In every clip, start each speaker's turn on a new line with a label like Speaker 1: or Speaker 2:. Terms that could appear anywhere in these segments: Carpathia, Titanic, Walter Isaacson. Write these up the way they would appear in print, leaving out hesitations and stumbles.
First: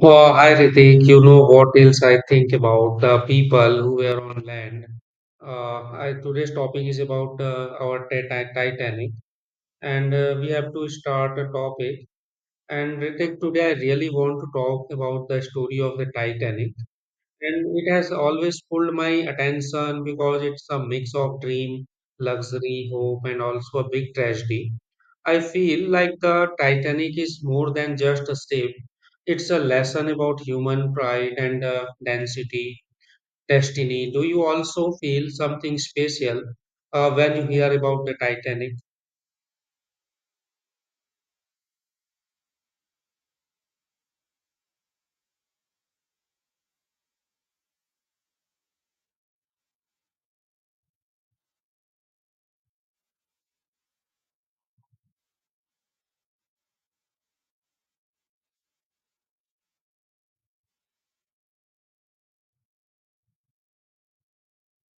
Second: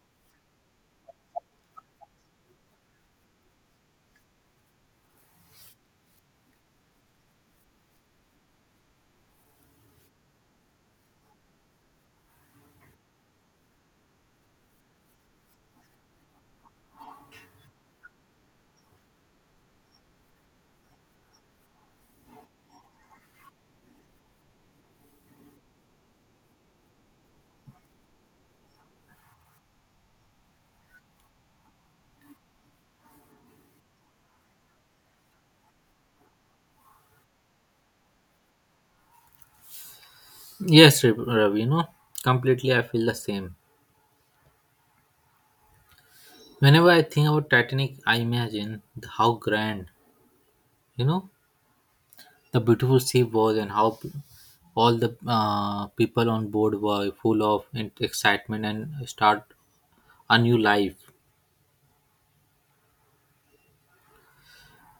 Speaker 1: Oh, hi Ritik, you know what else I think about the people who were on land. Today's topic is about our Titanic, and we have to start a topic. And Ritik, today I really want to talk about the story of the Titanic, and it has always pulled my attention because it's a mix of dream, luxury, hope, and also a big tragedy. I feel like the Titanic is more than just a ship. It's a lesson about human pride and destiny. Do you also feel something special when you hear about the Titanic?
Speaker 2: Yes, you know, completely I feel the same. Whenever I think about Titanic, I imagine how grand, you know, the beautiful sea was and all the people on board were full of excitement and start a new life.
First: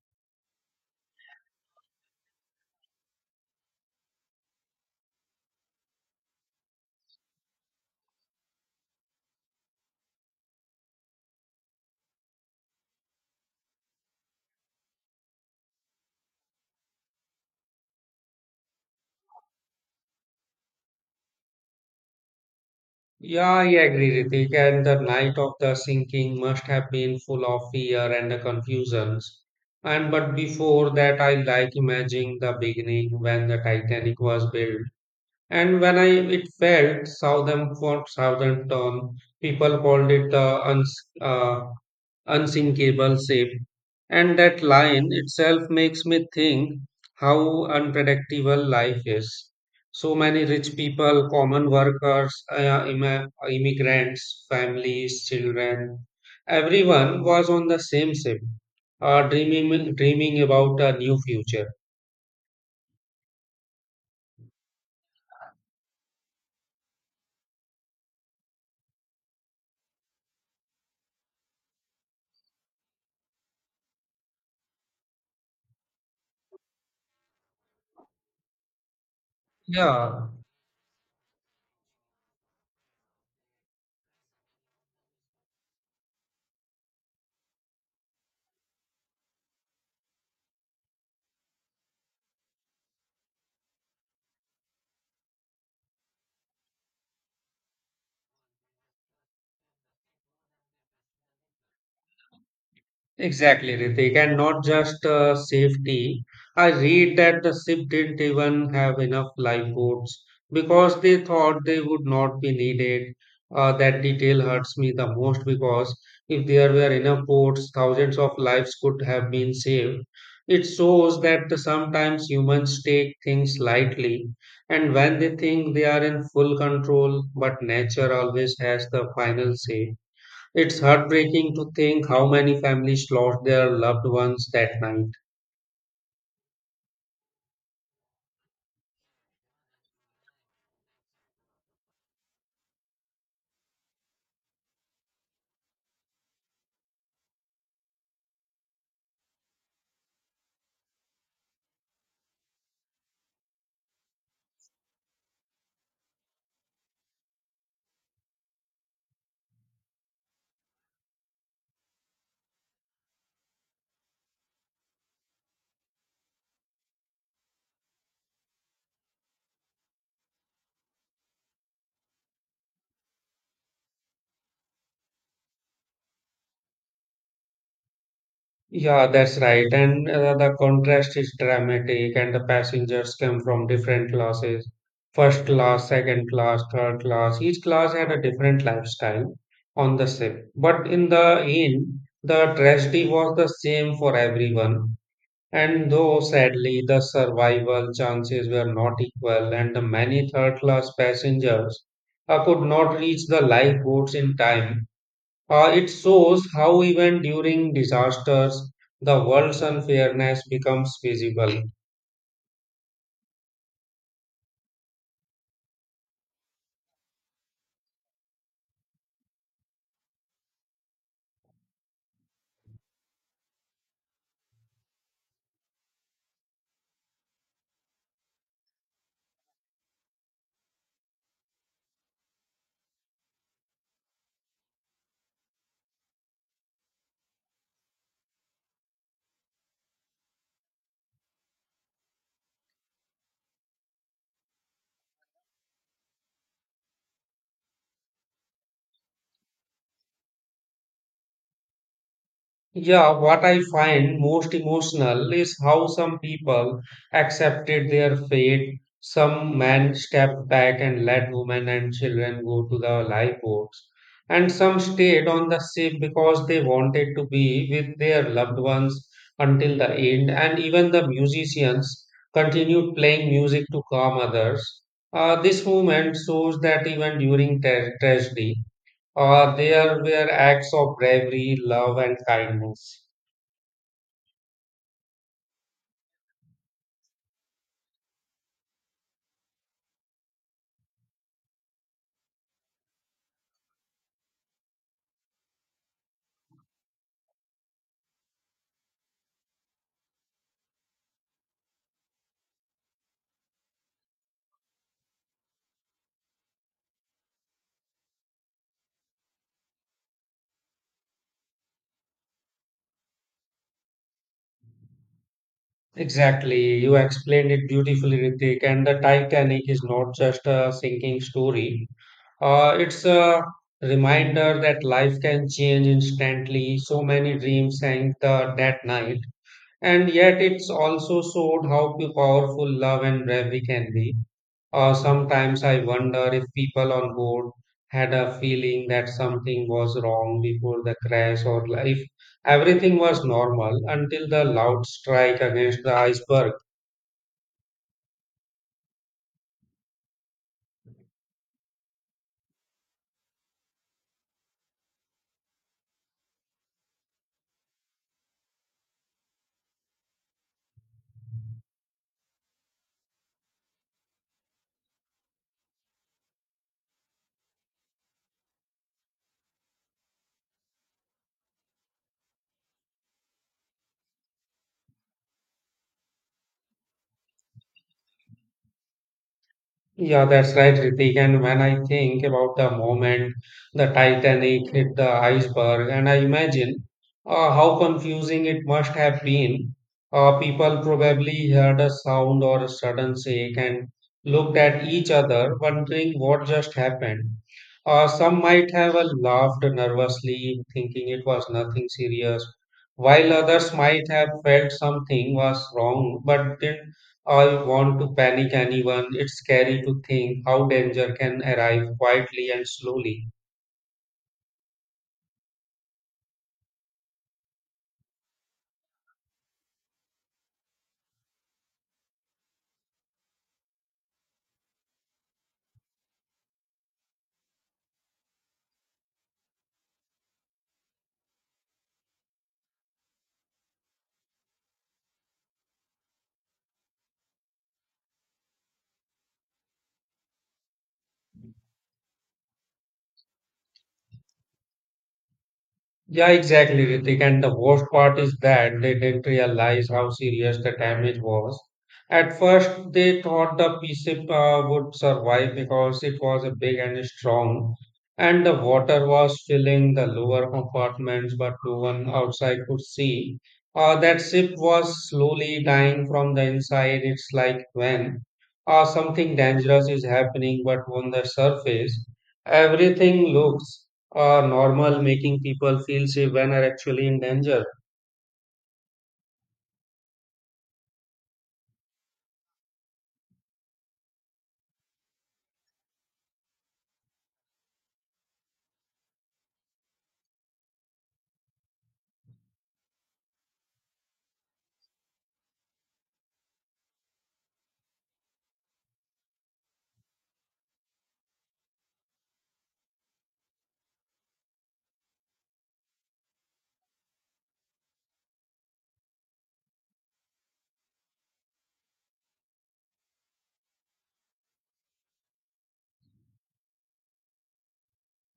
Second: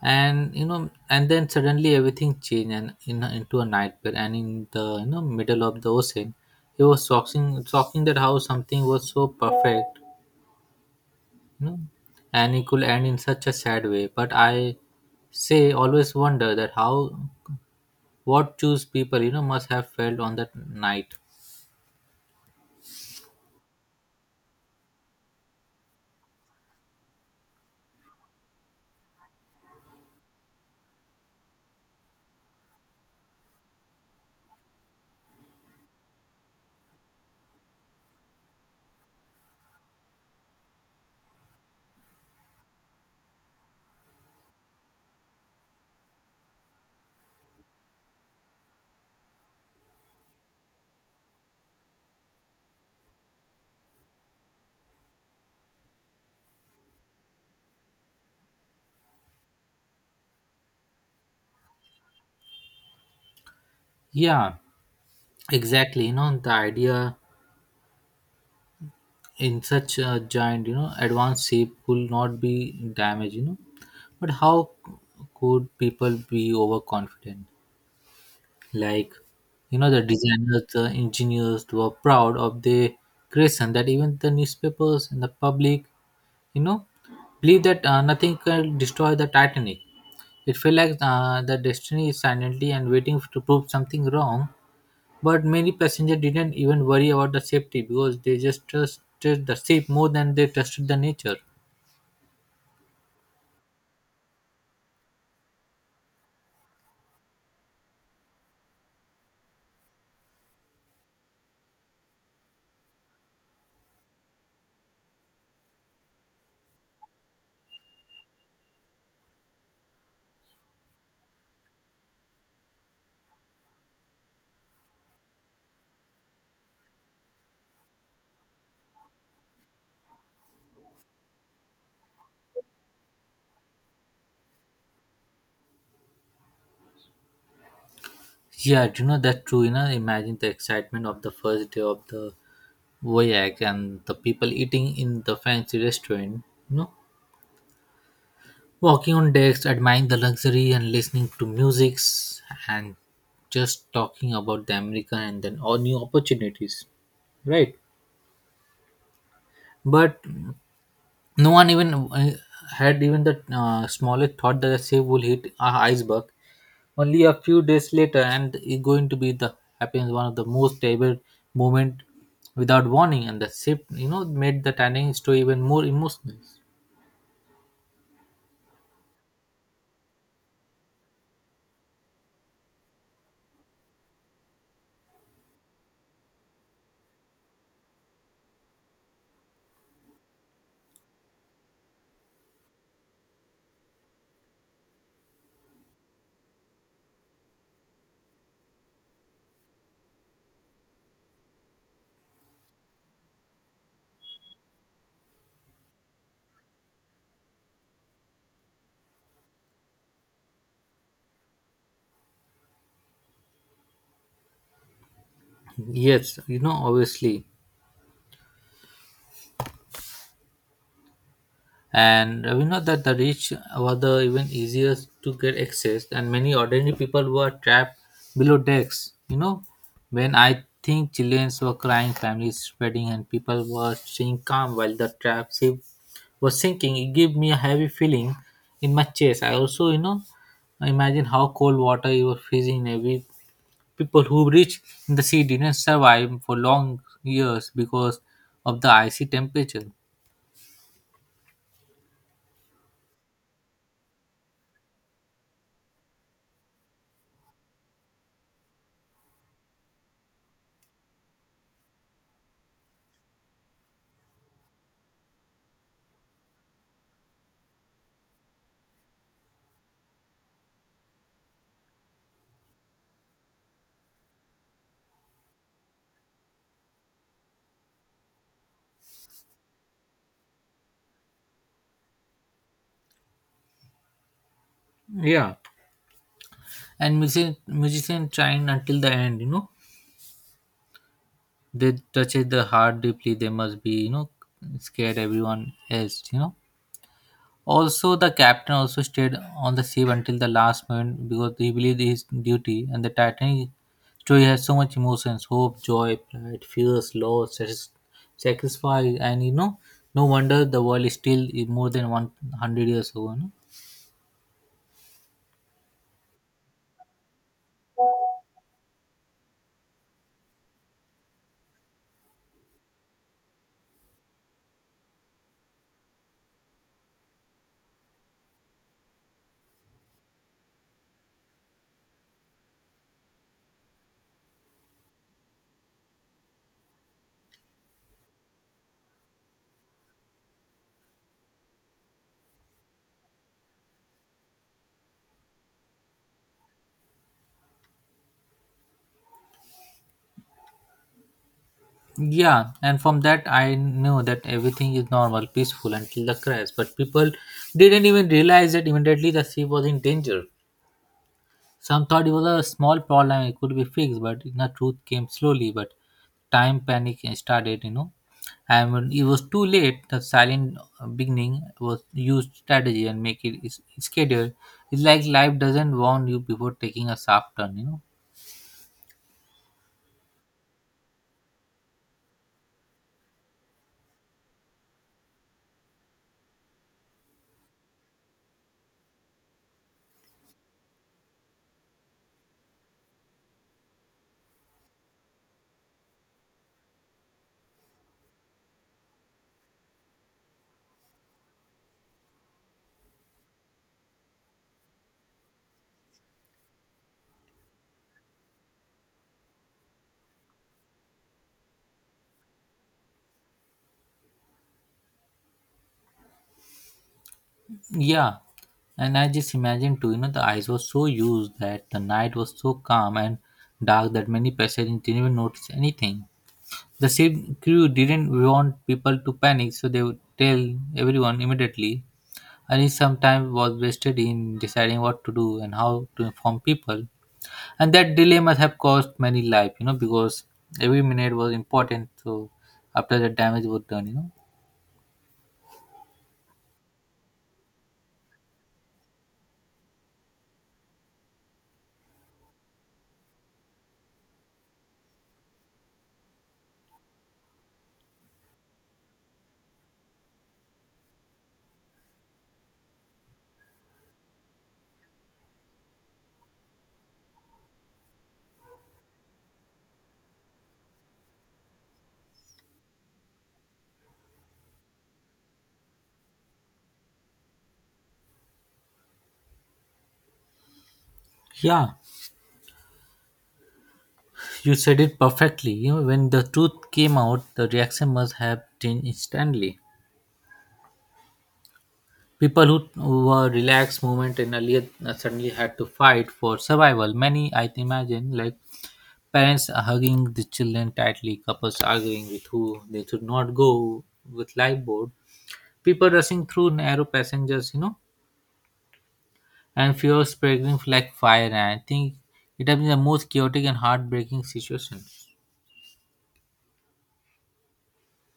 Speaker 2: And then suddenly everything changed and into a nightmare. And in the you know middle of the ocean, it was shocking that how something was so perfect. No, and it could end in such a sad way. But I say always wonder that how what choose people you know must have felt on that night.
Speaker 1: Yeah, I agree, Ritik. And the night of the sinking must have been full of fear and confusions. And but before that, I like imagining the beginning when the Titanic was built. And when I it failed, Southern for Southern Tom, people called it the uh, unsinkable ship. And that line itself makes me think how unpredictable life is. So many rich people, common workers, immigrants, families, children, everyone was on the same ship, dreaming about a new future.
Speaker 2: Yeah, exactly. You know the idea in such a giant you know advanced ship could not be damaged. You know, but how could people be overconfident? Like you know the
Speaker 1: Yeah,
Speaker 2: designers, the engineers were proud of their creation. That even the newspapers and the public you know believe that nothing can destroy the titanic. It felt like the destiny is silently and waiting to prove something wrong. But many passengers didn't even worry about the safety because they just trusted the ship more than they trusted the nature.
Speaker 1: exactly, Ritik, and not just safety. I read that the ship didn't even have enough lifeboats because they thought they would not be needed. That detail hurts me the most because if there were enough boats, thousands of lives could have been saved. It shows that sometimes humans take things lightly, and when they think they are in full control, but nature always has the final say. It's heartbreaking to think how many families lost their loved ones that night.
Speaker 2: Yeah, you know, that's true. You know, imagine the excitement of the first day of the voyage and the people eating in the fancy restaurant, you know, walking on decks, admiring the luxury and listening to musics and just talking about the America and then all new opportunities. Right. But no one even had even the smallest thought that the ship will hit a iceberg. Only a few days later, and it's going to be the happens one of the most terrible moment without warning, and the ship, you know, made the tanning story even more emotional.
Speaker 1: Yeah, that's right. And the contrast is dramatic, and the passengers come from different classes: first class, second class, third class. Each class had a different lifestyle on the ship. But in the end, the tragedy was the same for everyone. And though sadly the survival chances were not equal, and the many third class passengers could not reach the lifeboats in time, it shows how even during disasters the world's unfairness becomes visible.
Speaker 2: Yes, you know, obviously, and we know that the rich were the even easier to get access and many ordinary people were trapped below decks, you know. When I think chileans were crying, families spreading and people were staying calm while the trap ship was sinking, it gave me a heavy feeling in my chest. I also you know imagine how cold water you were freezing in. Every people who reached in the sea didn't survive for long years because of the icy temperature.
Speaker 1: Yeah, what I find most emotional is how some people accepted their fate. Some men stepped back and let women and children go to the lifeboats, and some stayed on the ship because they wanted to be with their loved ones until the end. And even the musicians continued playing music to calm others. This movement shows that even during tragedy, there were acts of bravery, love, and kindness.
Speaker 2: And musician trying until the end, you know, they touch it the heart deeply. They must be you know scared everyone else, you know. Also the captain also stayed on the ship until the last moment because he believed his duty. And the titanic story has so much emotions: hope, joy, pride, fears, loss, sacrifice. And you know, no wonder the world is still more than 100 years ago you.
Speaker 1: Exactly. You explained it beautifully, Ritik. And the Titanic is not just a sinking story, it's a reminder that life can change instantly. So many dreams sank the, that night. And yet, it's also showed how powerful love and bravery can be. Sometimes I wonder if people on board had a feeling that something was wrong before the crash or if everything was normal until the loud strike against the iceberg.
Speaker 2: Yeah, and from that I knew that everything is normal, peaceful until the crash. But people didn't even realize that immediately the ship was in danger. Some thought it was a small problem, it could be fixed, but the truth came slowly. But time panic started, you know, and when it was too late, the silent beginning was used strategy and make it is scheduled. It's like life doesn't warn you before taking a sharp turn, you know.
Speaker 1: Yeah, that's right, Ritik. And when I think about the moment the Titanic hit the iceberg, and I imagine how confusing it must have been. People probably heard a sound or a sudden shake and looked at each other, wondering what just happened. Some might have laughed nervously, thinking it was nothing serious, while others might have felt something was wrong but didn't I want to panic anyone. It's scary to think how danger can arrive quietly and slowly.
Speaker 2: Yeah, and I just imagined too, you know, the eyes were so used that the night was so calm and dark that many passengers didn't even notice anything. The ship crew didn't want people to panic, so they would tell everyone immediately. And some time was wasted in deciding what to do and how to inform people. And that delay must have cost many lives, you know, because every minute was important. So after the damage was done, you know.
Speaker 1: Yeah, exactly, Ritik. And the worst part is that they didn't realize how serious the damage was. At first, they thought the P-ship would survive because it was a big and strong, and the water was filling the lower compartments, but no one outside could see. That ship was slowly dying from the inside. It's like when something dangerous is happening, but on the surface, everything looks or normal, making people feel safe when are actually in danger.
Speaker 2: Yeah, you said it perfectly. You know, when the truth came out, the reaction must have changed instantly. People who were relaxed movement and earlier suddenly had to fight for survival. Many, I imagine, like parents hugging the children tightly, couples arguing with who they should not go with lifeboat, people rushing through narrow passengers, you know, and fear spreading like fire. And I think it has been the most chaotic and heartbreaking situation.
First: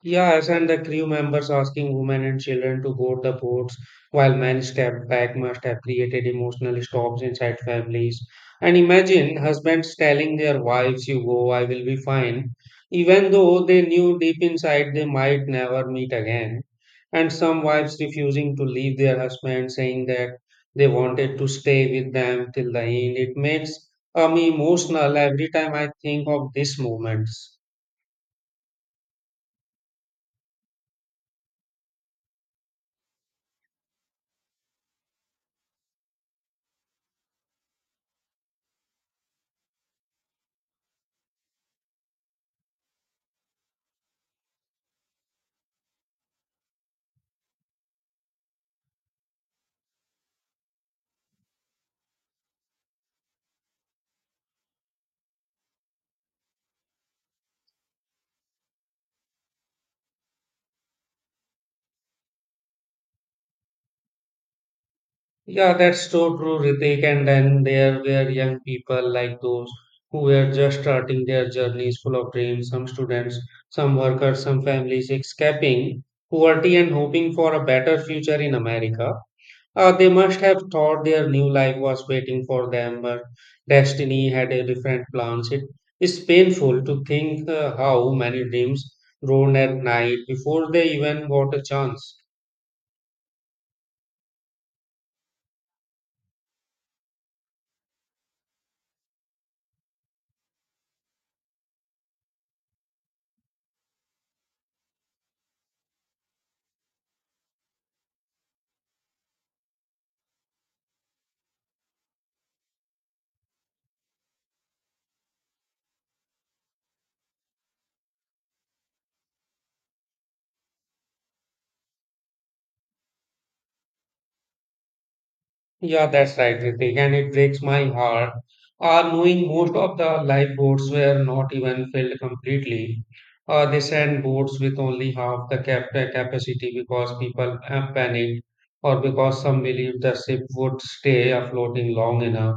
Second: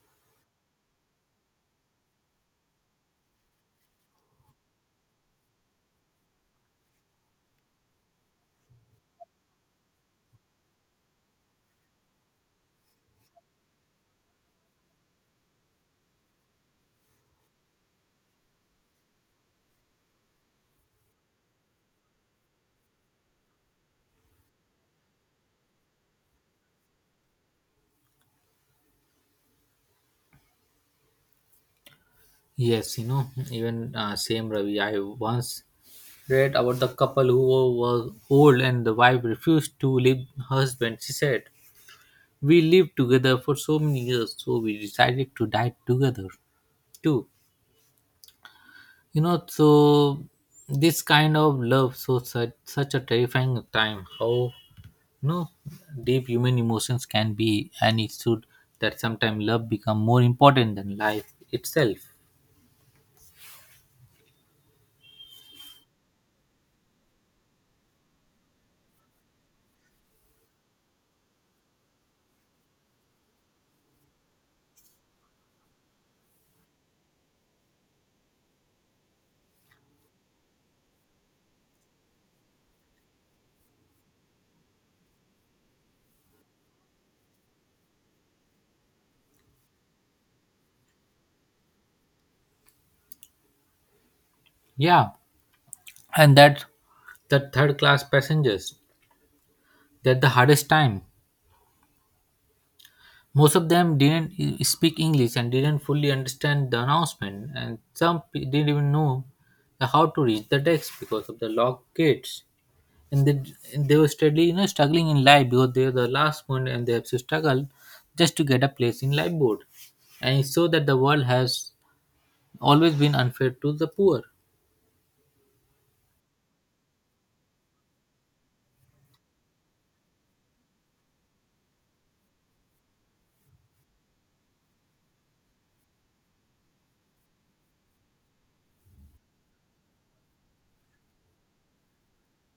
Speaker 1: Yes, and the crew members asking women and children to board the boats while men step back must have created emotional stops inside families. And imagine husbands telling their wives, "You go, I will be fine," even though they knew deep inside they might never meet again. And some wives refusing to leave their husbands, saying that they wanted to stay with them till the end. It makes me emotional every time I think of these moments.
Speaker 2: Yes, you know, even same Ravi. I once read about the couple who was old and the wife refused to leave her husband. She said, "We lived together for so many years, so we decided to die together too." You know, so this kind of love, so such a terrifying time. How you know deep human emotions can be, and it should that sometimes love become more important than life itself.
Speaker 1: Yeah, that's so true, Ritik. And then there were young people like those who were just starting their journeys full of dreams, some students, some workers, some families escaping poverty and hoping for a better future in America. They must have thought their new life was waiting for them, but destiny had a different plans. It is painful to think how many dreams grown at night before they even got a chance.
Speaker 2: Yeah, and that the third class passengers. That the hardest time, most of them didn't speak english and didn't fully understand the announcement. And some didn't even know the how to reach the decks because of the locked gates. And they, and they were steadily you know struggling in life because they were the last one and they have to struggle just to get a place in life board. And it so that the world has always been unfair to the poor.
Speaker 1: Yeah, that's right, Ritik, and it breaks my heart. Knowing most of the lifeboats were not even filled completely. They sent boats with only half the capacity because people panicked or because some believed the ship would stay afloat long enough.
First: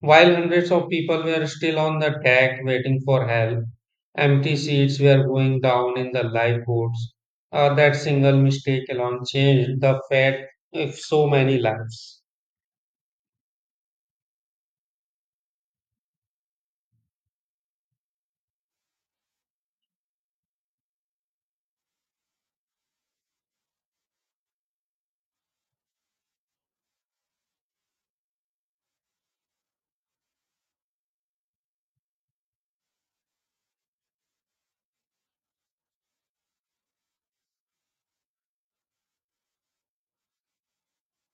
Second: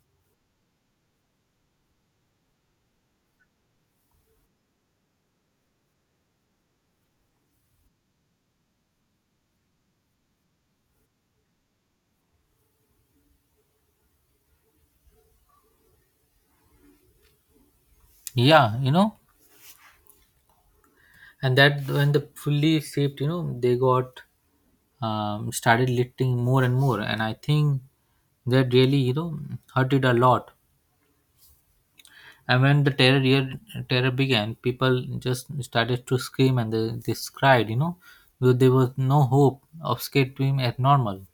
Speaker 1: While hundreds of people were still on the deck waiting for help, empty seats were going down in the lifeboats. That single mistake alone changed the fate of so many lives.
Speaker 2: Yeah, you know, and that when the fully shaped you know they got started lifting more and more. And I think that really you know hurt it a lot. And when the terror began, people just started to scream and they cried, you know, because there was no hope of skating as normal.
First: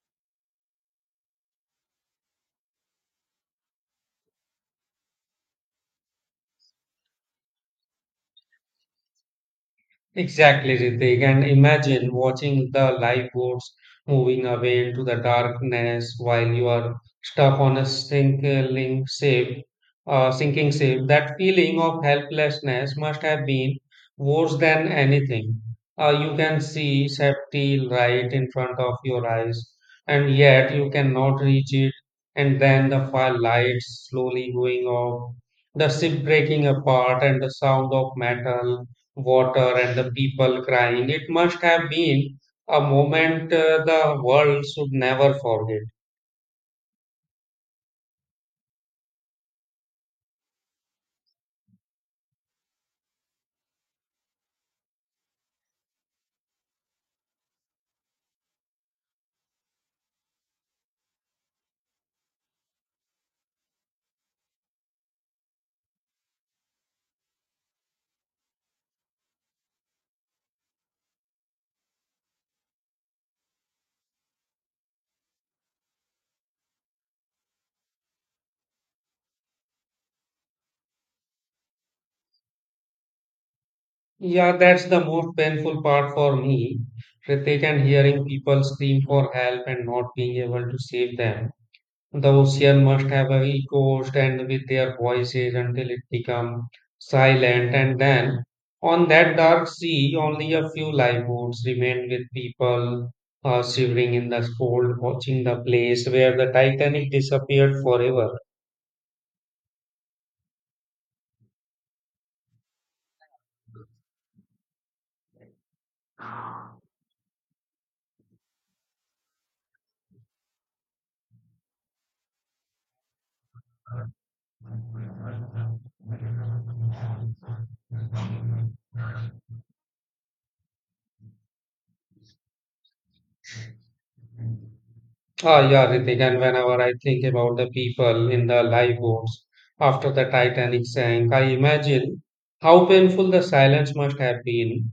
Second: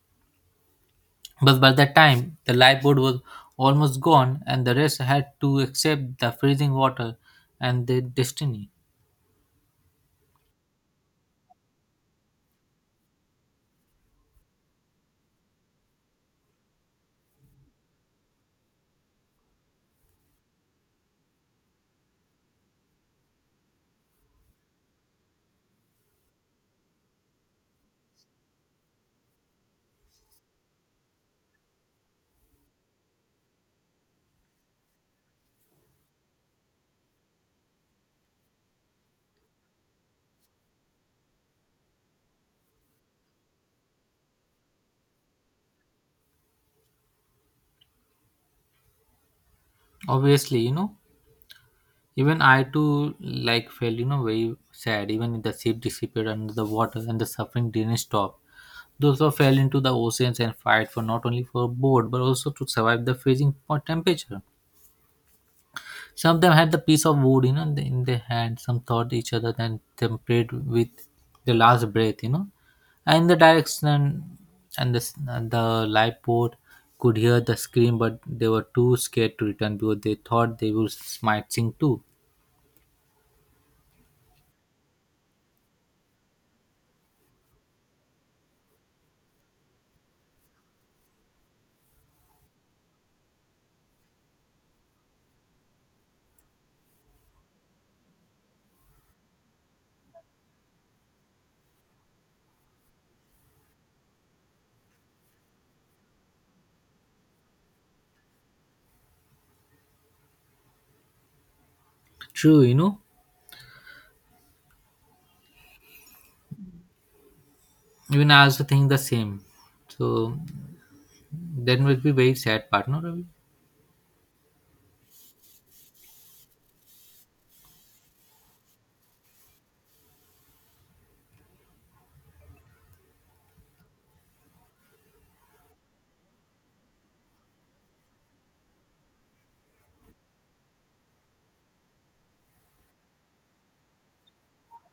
Speaker 2: But by that time the lifeboat was almost gone and the rest had to accept the freezing water and their destiny.
Speaker 1: Exactly, Ritik. And imagine watching the lifeboats moving away into the darkness while you are stuck on a sinking ship, That feeling of helplessness must have been worse than anything. You can see safety right in front of your eyes, and yet you cannot reach it. And then the fire lights slowly going off, the ship breaking apart, and the sound of metal water and the people crying. It must have been a moment the world should never forget.
Speaker 2: Obviously, you know, even I too like felt you know very sad. Even if the ship disappeared under the water and the suffering didn't stop. Those who fell into the oceans and fight for not only for board but also to survive the freezing hot temperature. Some of them had the piece of wood you know in in their hand. Some thought each other and then prayed with their last breath, you know. And the direction and the lifeboat could hear the scream, but they were too scared to return because they thought they might sink too.
Speaker 1: Yeah, that's the most painful part for me, Ritik, and hearing people scream for help and not being able to save them. The ocean must have a he coast and with their voices until it become silent and then on that dark sea only a few lifeboats remained with people shivering in the cold watching the place where the Titanic disappeared forever.
Speaker 2: True, you know, even I also think the same. So that must be very sad part, no? Ravi?
Speaker 1: Ah yeah Ritik and whenever I think about the people in the lifeboats after the Titanic sank I imagine how painful the silence must have been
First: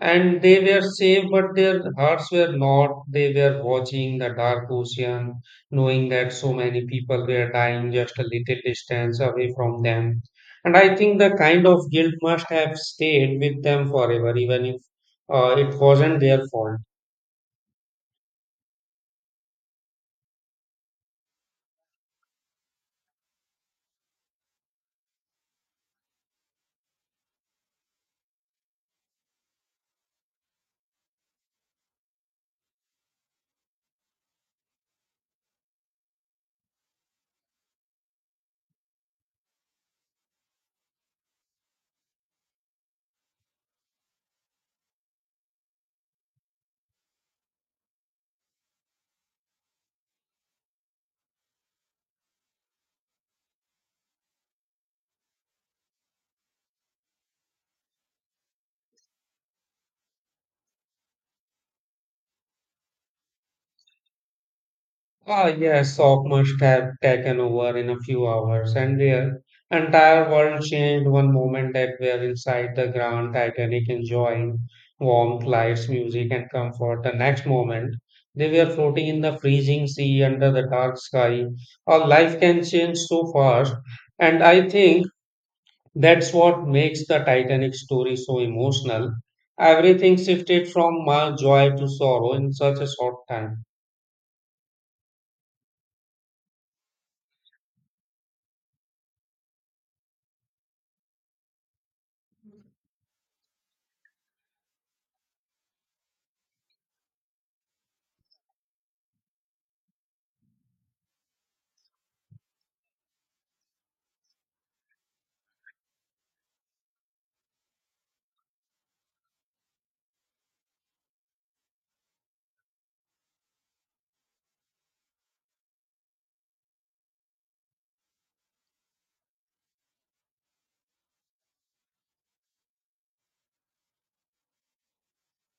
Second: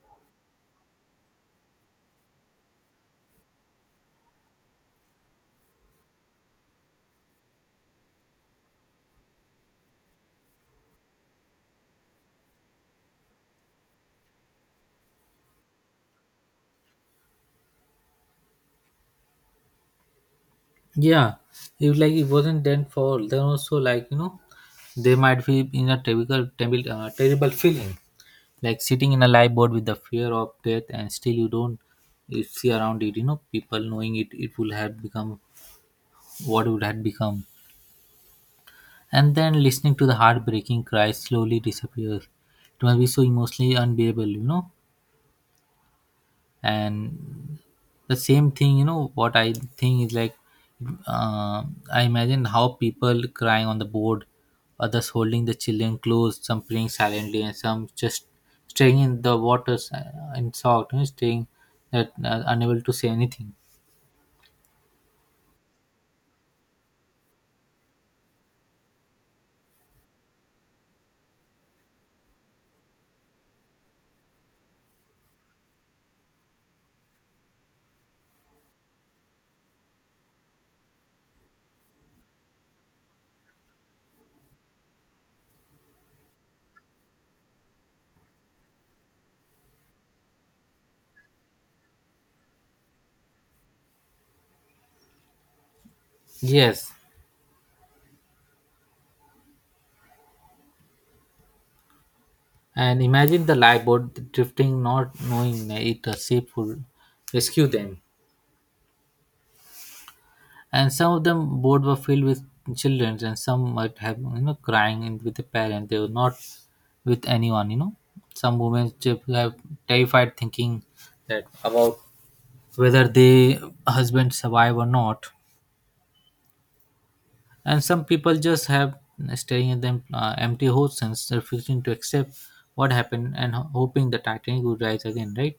Speaker 1: and they were safe, but their hearts were not. They were watching the dark ocean, knowing that so many people were dying just a little distance away from them. And I think the kind of guilt must have stayed with them forever, even if it wasn't their fault.
Speaker 2: Yeah, if like it wasn't done for, then also like you know, they might be in a terrible feeling, like sitting in a live board with the fear of death, and still you don't you see around it. You know, people knowing it will have become what it would have become, and then listening to the heartbreaking cry slowly disappears. It must be so emotionally unbearable, you know. And the same thing you know what I think is like, uh, I imagine how people crying on the board, others holding the children close, some praying silently and some just staying in the waters, in shock, you know, staying that unable to say anything.
Speaker 1: Ah, yes, Sok must have taken over in a few hours, and their entire world changed one moment that were inside the Grand Titanic enjoying warmth, lights, music, and comfort. The next moment, they were floating in the freezing sea under the dark sky. Our life can change so fast, and I think that's what makes the Titanic story so emotional. Everything shifted from joy to sorrow in such a short time.
Speaker 2: Yes, and imagine the lifeboat drifting, not knowing it a safe would rescue them. And some of them board were filled with children, and some might have you know crying in with the parent, they were not with anyone, you know. Some women just have terrified thinking that about whether they husband survive or not. And some people just have staring at them empty oceans, refusing to accept what happened, and hoping the titanic would rise again, right?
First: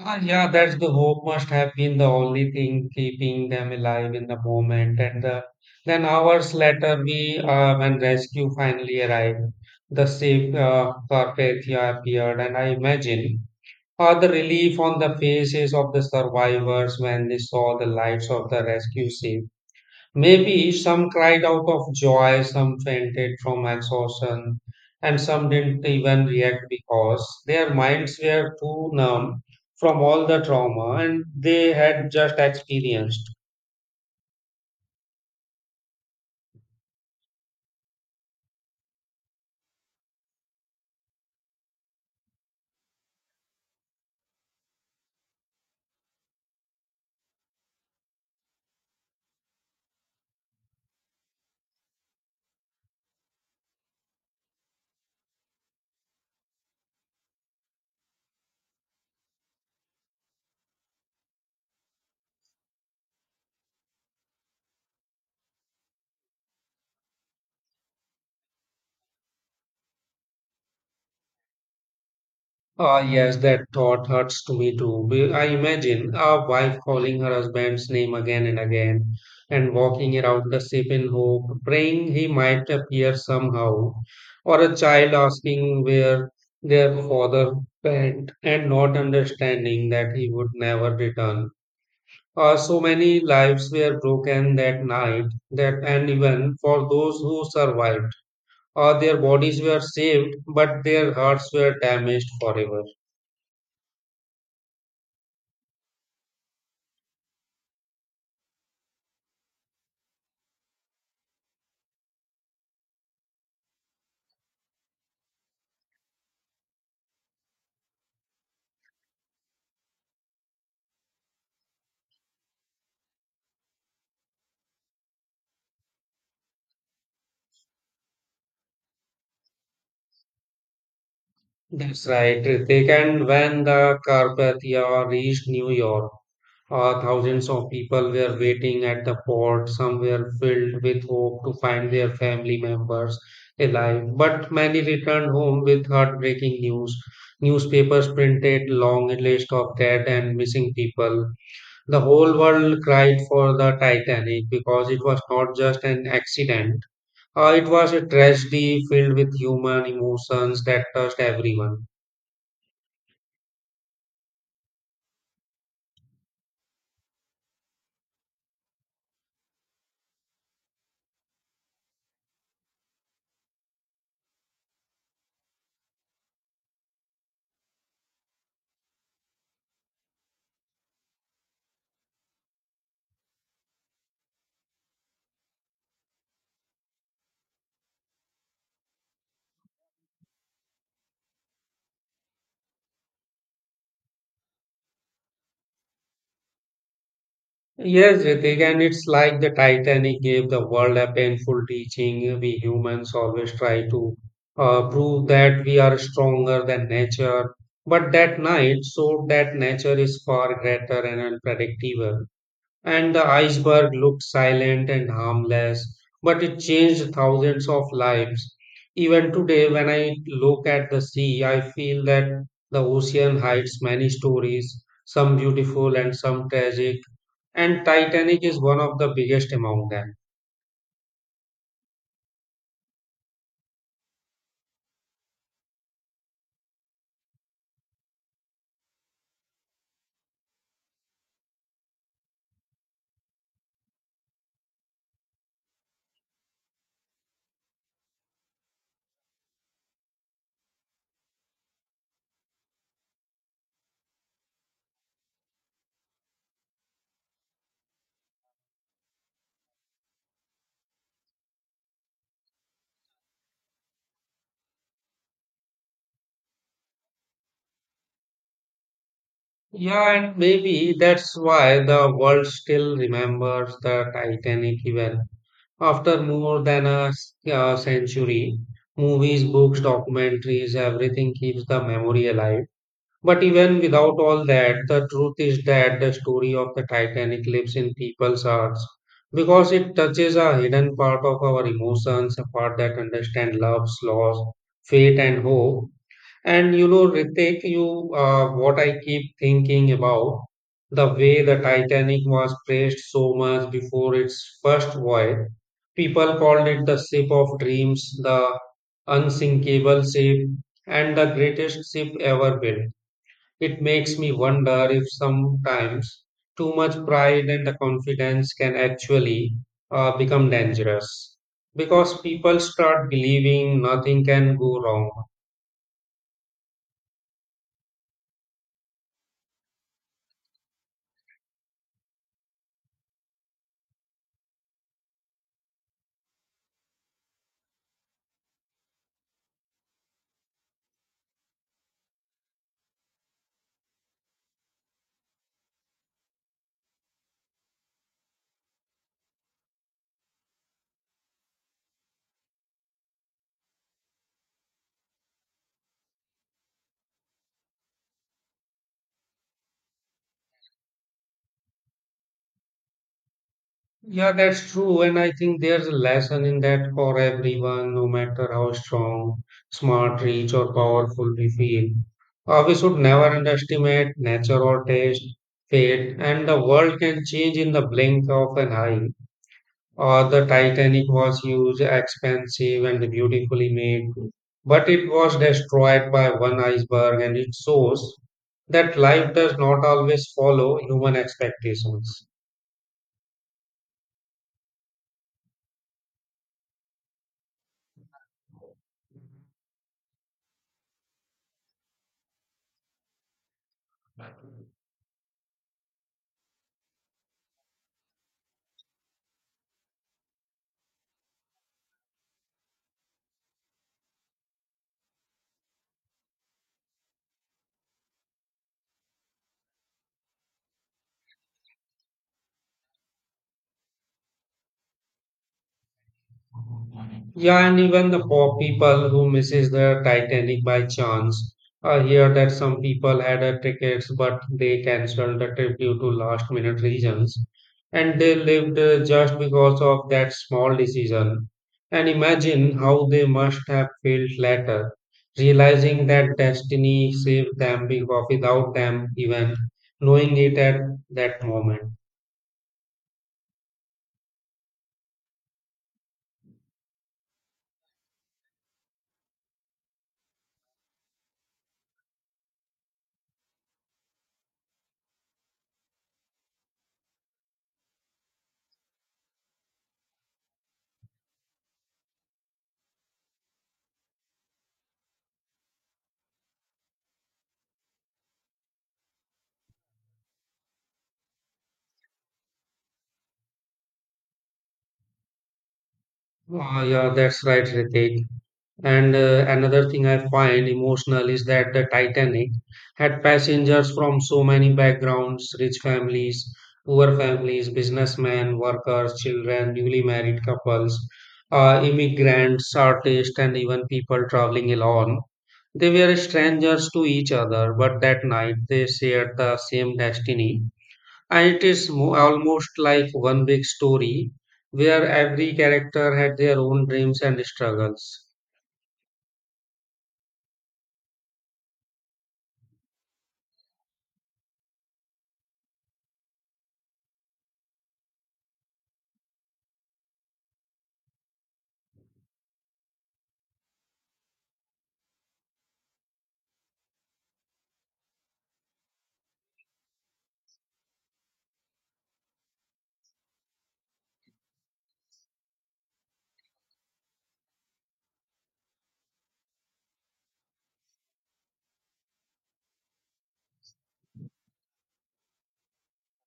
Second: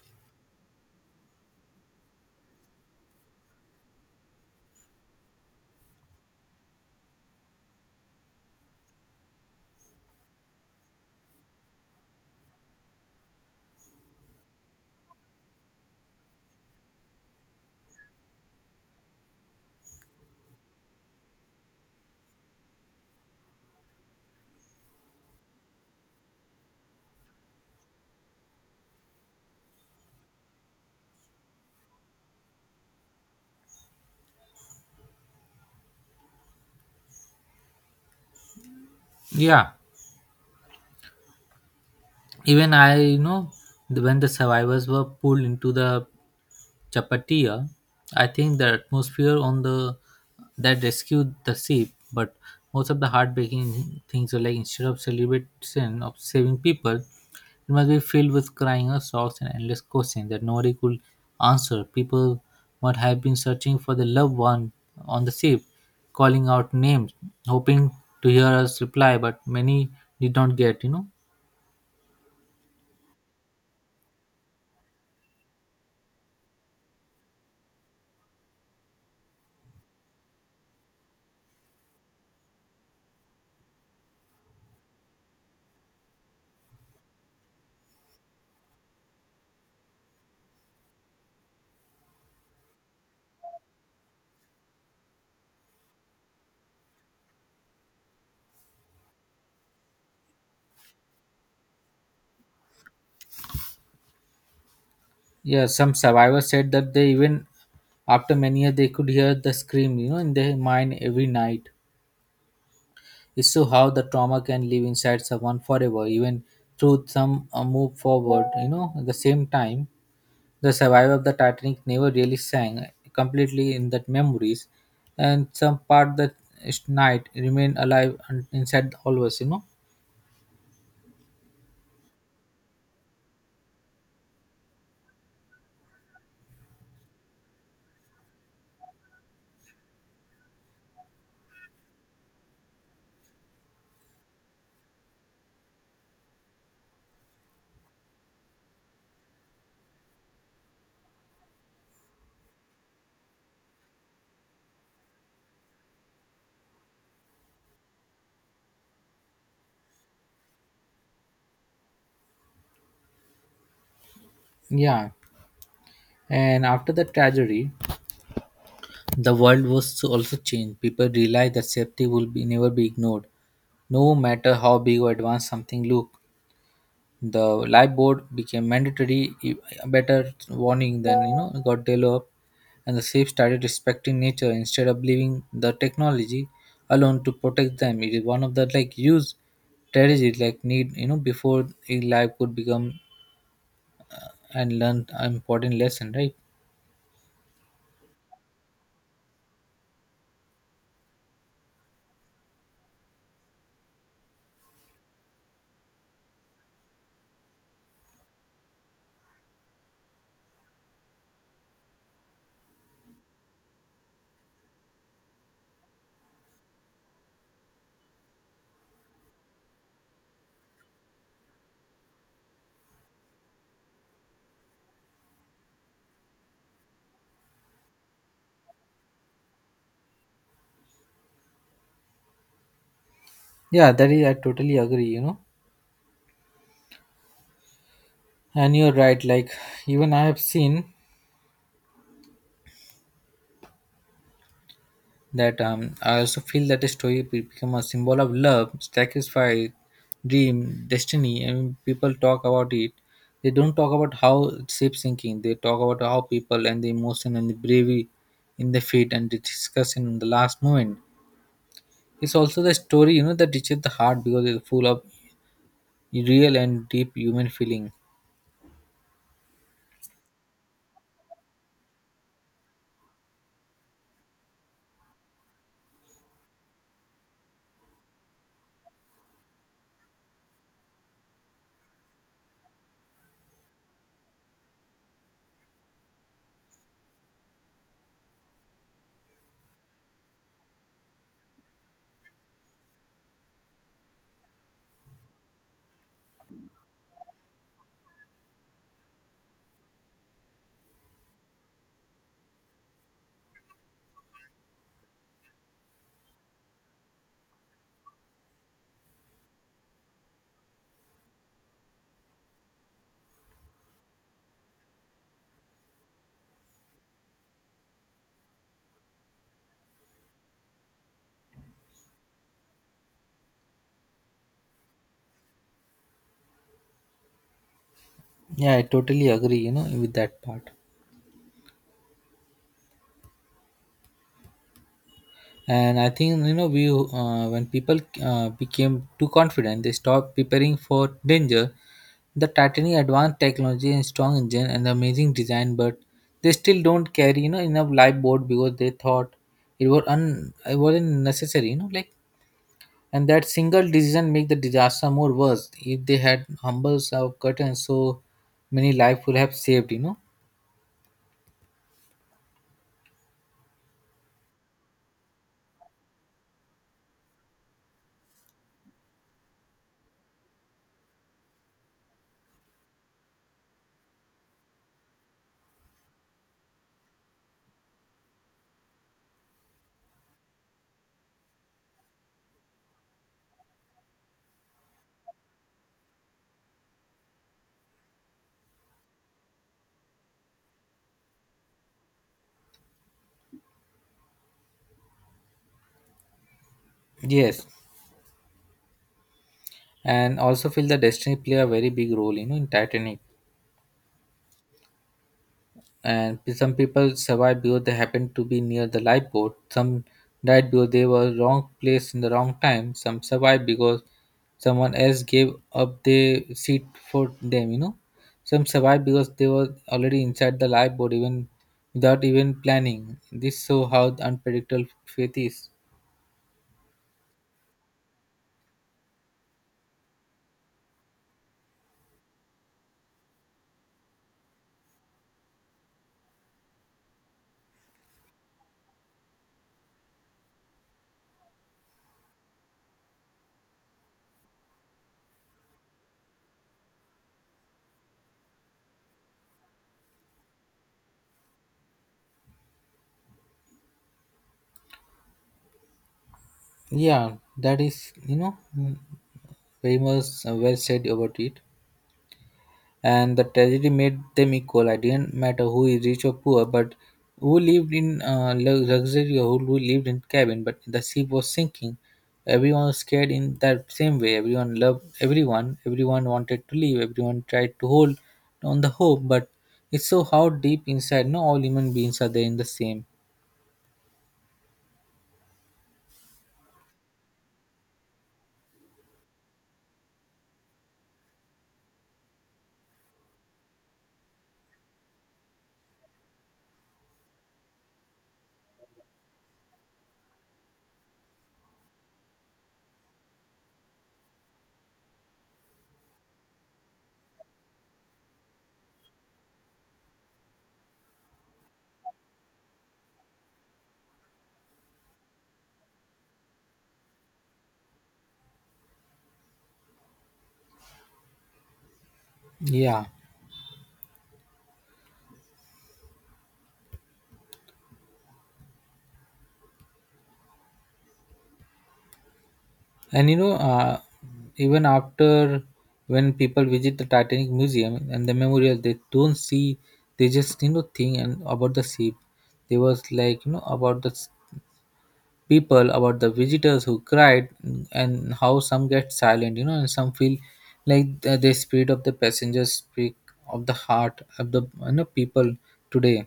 Speaker 1: Ah, yeah, that's the hope must have been the only thing keeping them alive in the moment. And then hours later, we when rescue finally arrived, the safe Carpathia appeared, and I imagine the relief on the faces of the survivors when they saw the lights of the rescue ship. Maybe some cried out of joy, some fainted from exhaustion, and some didn't even react because their minds were too numb from all the trauma and they had just experienced.
Speaker 2: Yeah, even I you know when the survivors were pulled into the chapatia, I think the atmosphere on the that rescued the ship, but most of the heartbreaking things are like instead of celebration of saving people it must be filled with crying or sorrows and endless questions that nobody could answer. People might have been searching for the loved one on the ship, calling out names, hoping to hear us reply, but many did not get, you know.
Speaker 1: Ah, yes, that thought hurts to me too. Be- I imagine a wife calling her husband's name again and again and walking around the ship in hope, praying he might appear somehow, or a child asking where their father went and not understanding that he would never return. So many lives were broken that night that and even for those who survived, their bodies were saved, but their hearts were damaged forever.
Speaker 2: Yeah, some survivors said that they even after many years they could hear the scream, you know, in their mind every night. It's so how the trauma can live inside someone forever, even through some move forward, you know. At the same time, the survivor of the Titanic never really sang completely in that memories, and some part that is night remain alive and inside always, you know.
Speaker 1: That's right, Ritik. And when the Carpathia reached New York, thousands of people were waiting at the port. Some were filled with hope to find their family members alive, but many returned home with heartbreaking news. Newspapers printed long list of dead and missing people. The whole world cried for the Titanic because it was not just an accident. It was a tragedy filled with human emotions that touched everyone.
Speaker 2: Yeah, and after the tragedy, the world was so also changed. People realized that safety will be never be ignored. No matter how big or advanced something look, the live board became mandatory. A better warning than you know got developed, and the safe started respecting nature instead of believing the technology alone to protect them. It is one of the like use strategies like need you know before a life could become and learn an important lesson, right?
Speaker 1: Yes, Ritik, and it's like the Titanic gave the world a painful teaching. We humans always try to prove that we are stronger than nature, but that night showed that nature is far greater and unpredictable. And the iceberg looked silent and harmless, but it changed thousands of lives. Even today, when I look at the sea, I feel that the ocean hides many stories, some beautiful and some tragic and Titanic is one of the biggest among them.
Speaker 2: Yeah, that is I totally agree. You know, and you're right. Like even I have seen that I also feel that the story become a symbol of love, sacrifice, dream, destiny. And when people talk about it, they don't talk about how it shapes thinking. They talk about how people and the emotion and the bravery in the feet and the discussion in the last moment. It's also the story, you know, that reaches the heart because it's full of real and deep human feeling.
Speaker 1: Yeah, and maybe that's why the world still remembers the Titanic even after more than a century. Movies, books, documentaries, everything keeps the memory alive. But even without all that, the truth is that the story of the Titanic lives in people's hearts because it touches a hidden part of our emotions, a part that understands love, loss, fate, and hope. And you know, Ritik, you what I keep thinking about the way the Titanic was praised so much before its first voyage. People called it the ship of dreams, the unsinkable ship, and the greatest ship ever built. It makes me wonder if sometimes too much pride and the confidence can actually become dangerous because people start believing nothing can go wrong.
Speaker 2: Yeah, I totally agree, you know, with that part. And I think, you know, we when people became too confident, they stopped preparing for danger. The Titanic advanced technology and strong engine and amazing design, but they still don't carry you know enough lifeboat because they thought it was un it wasn't necessary, you know, like, and that single decision make the disaster more worse. If they had humbles or curtains, so many life would have saved, you know.
Speaker 1: Yeah, that's true. And I think there's a lesson in that for everyone, no matter how strong, smart, rich, or powerful we feel. We should never underestimate nature or taste, fate, and the world can change in the blink of an eye. The Titanic was huge, expensive, and beautifully made, but it was destroyed by one iceberg, and it shows that life does not always follow human expectations.
Speaker 2: Yes, and also feel the destiny play a very big role, you know, in Titanic. And some people survived because they happened to be near the lifeboat. Some died because they were wrong place in the wrong time. Some survived because someone else gave up their seat for them. You know, some survived because they were already inside the lifeboat even without even planning. This show how unpredictable faith is.
Speaker 1: Yeah, and even the poor people who misses the Titanic by chance. I hear that some people had a tickets, but they cancelled the trip due to last minute reasons, and they lived just because of that small decision. And imagine how they must have felt later, realizing that destiny saved them because without them even knowing it at that moment.
Speaker 2: Yeah, that is you know, very much, well said about it. And the tragedy made them equal. I didn't matter who is rich or poor, but who lived in luxury or who lived in cabin. But the ship was sinking. Everyone was scared in that same way. Everyone loved everyone. Everyone wanted to leave. Everyone tried to hold on the hope, but it's so how deep inside. No, all human beings are there in the same.
Speaker 1: Ah, yeah, that's right, Ritik. And another thing I find emotional is that the Titanic had passengers from so many backgrounds rich families, poor families, businessmen, workers, children, newly married couples, immigrants, artists, and even people traveling alone. They were strangers to each other, but that night they shared the same destiny. And it is almost like one big story where every character had their own dreams and struggles.
Speaker 2: Yeah. And you know, even after when people visit the Titanic Museum and the memorial, they don't see. They just you know think and about the ship. They was like you know about the people, about the visitors who cried, and how some get silent. You know, and some feel like the spirit of the passengers speak of the heart of the you know people today.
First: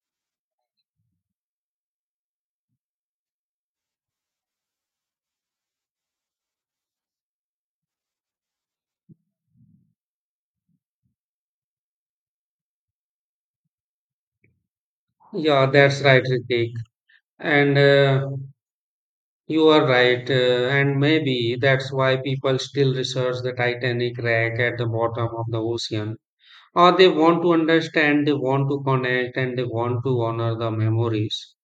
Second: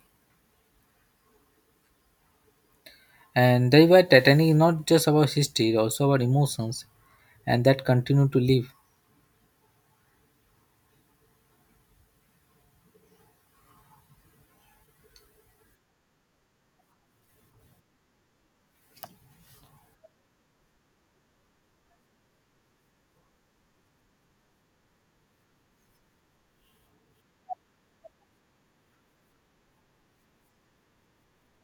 Speaker 2: And that's why Titanic is not just about history, also about emotions, and that continue to live.
Speaker 1: Yeah, that's right, Ritik. And You are right. And maybe that's why people still research the Titanic wreck at the bottom of the ocean. Or they want to understand, they want to connect, and they want to honor the memories.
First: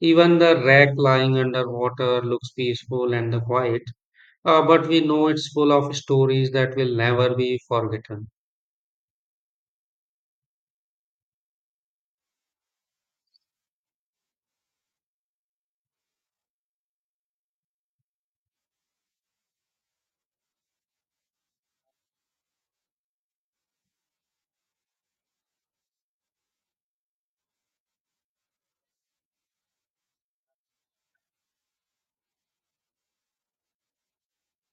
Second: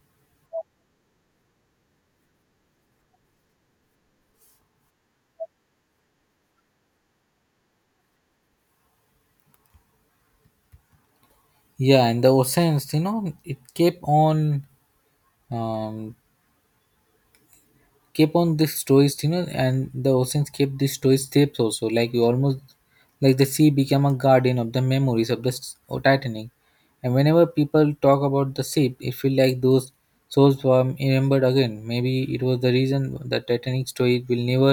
Speaker 1: Even the wreck lying underwater looks peaceful and quiet, but we know it's full of stories that will never be forgotten.
Speaker 2: Yeah, and the oceans you know it um kept on this stories, you know. And the oceans kept these stories tapes also, like you almost like the sea became a guardian of the memories of the Titanic. And whenever people talk about the ship it feel like those souls were remembered again. Maybe it was the reason the Titanic story will never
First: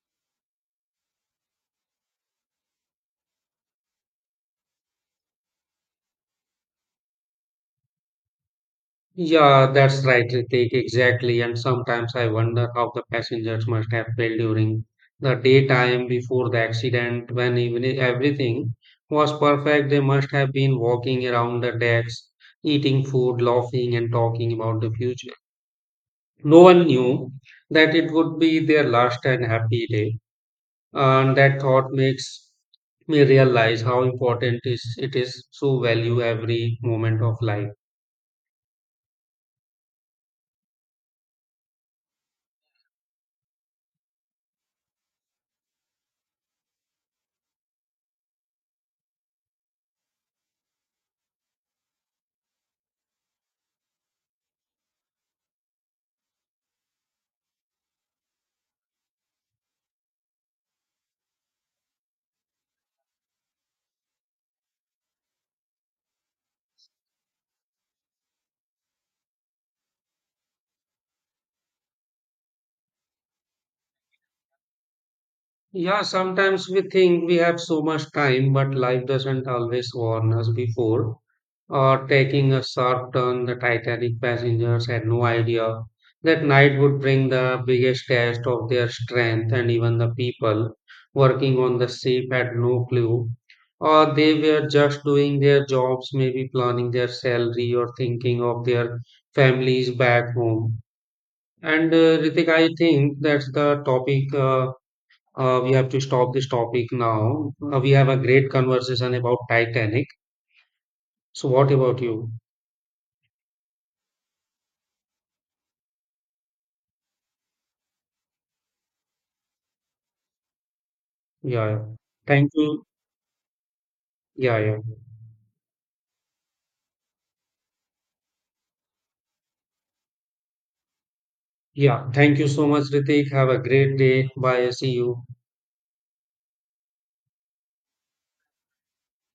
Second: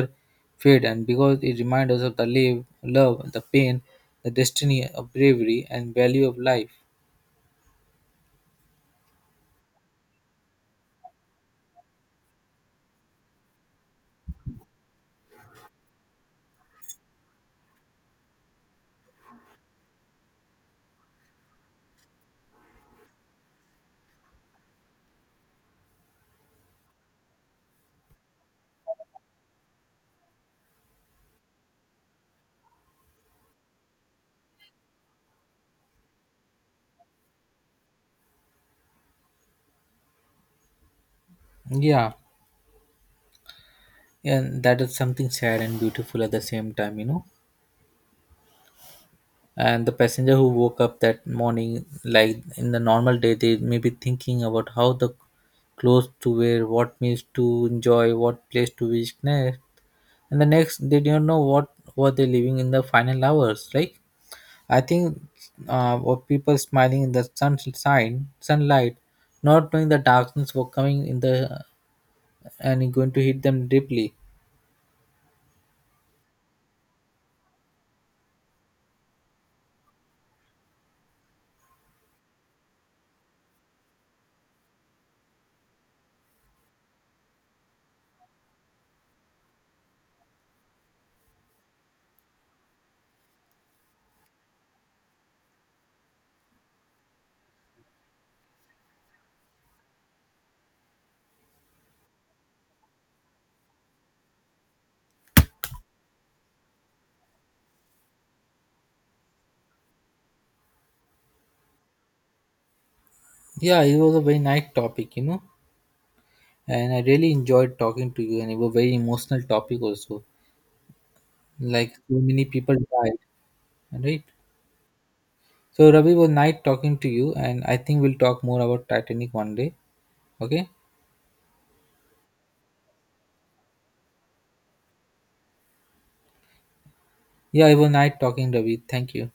Speaker 2: fade, and because it reminds us of the love, the pain, the destiny of bravery and value of life.
Speaker 1: Yeah, that's right, Ritik, exactly. And sometimes I wonder how the passengers must have felt during the daytime before the accident, when even everything was perfect. They must have been walking around the decks, eating food, laughing, and talking about the future. No one knew that it would be their last and happy day, and that thought makes me realize how important is it is to value every moment of life.
Speaker 2: Yeah, and that is something sad and beautiful at the same time, you know. And the passenger who woke up that morning, like in the normal day, they may be thinking about how the clothes to wear, what meals to enjoy, what place to visit next. And the next they don't know what were they living in the final hours. Like, I think, what people smiling in the sunshine sunlight, not knowing the darkness were coming in the and going to hit them deeply.
Speaker 1: Yeah, sometimes we think we have so much time, but life doesn't always warn us before. Or taking a sharp turn, the Titanic passengers had no idea that night would bring the biggest test of their strength, and even the people working on the ship had no clue. Or they were just doing their jobs, maybe planning their salary or thinking of their families back home. And Ritik, I think that's the topic. We have to stop this topic now. We have a great conversation about Titanic. So, what about you?
Speaker 2: Yeah, it was a very nice topic, you know. And I really enjoyed talking to you, and it was a very emotional topic also.
Speaker 1: Yeah. Yeah.
Speaker 2: Like so many
Speaker 1: Thank
Speaker 2: people
Speaker 1: you.
Speaker 2: died, right?
Speaker 1: Yeah, yeah.
Speaker 2: So Ravi, was nice talking to you, and I think we'll talk more about Titanic one day. Okay?
Speaker 1: Yeah. Thank you so much, Ritik. Have a great day. Bye. See you.
Speaker 2: Yeah, it was nice talking, Ravi. Thank you.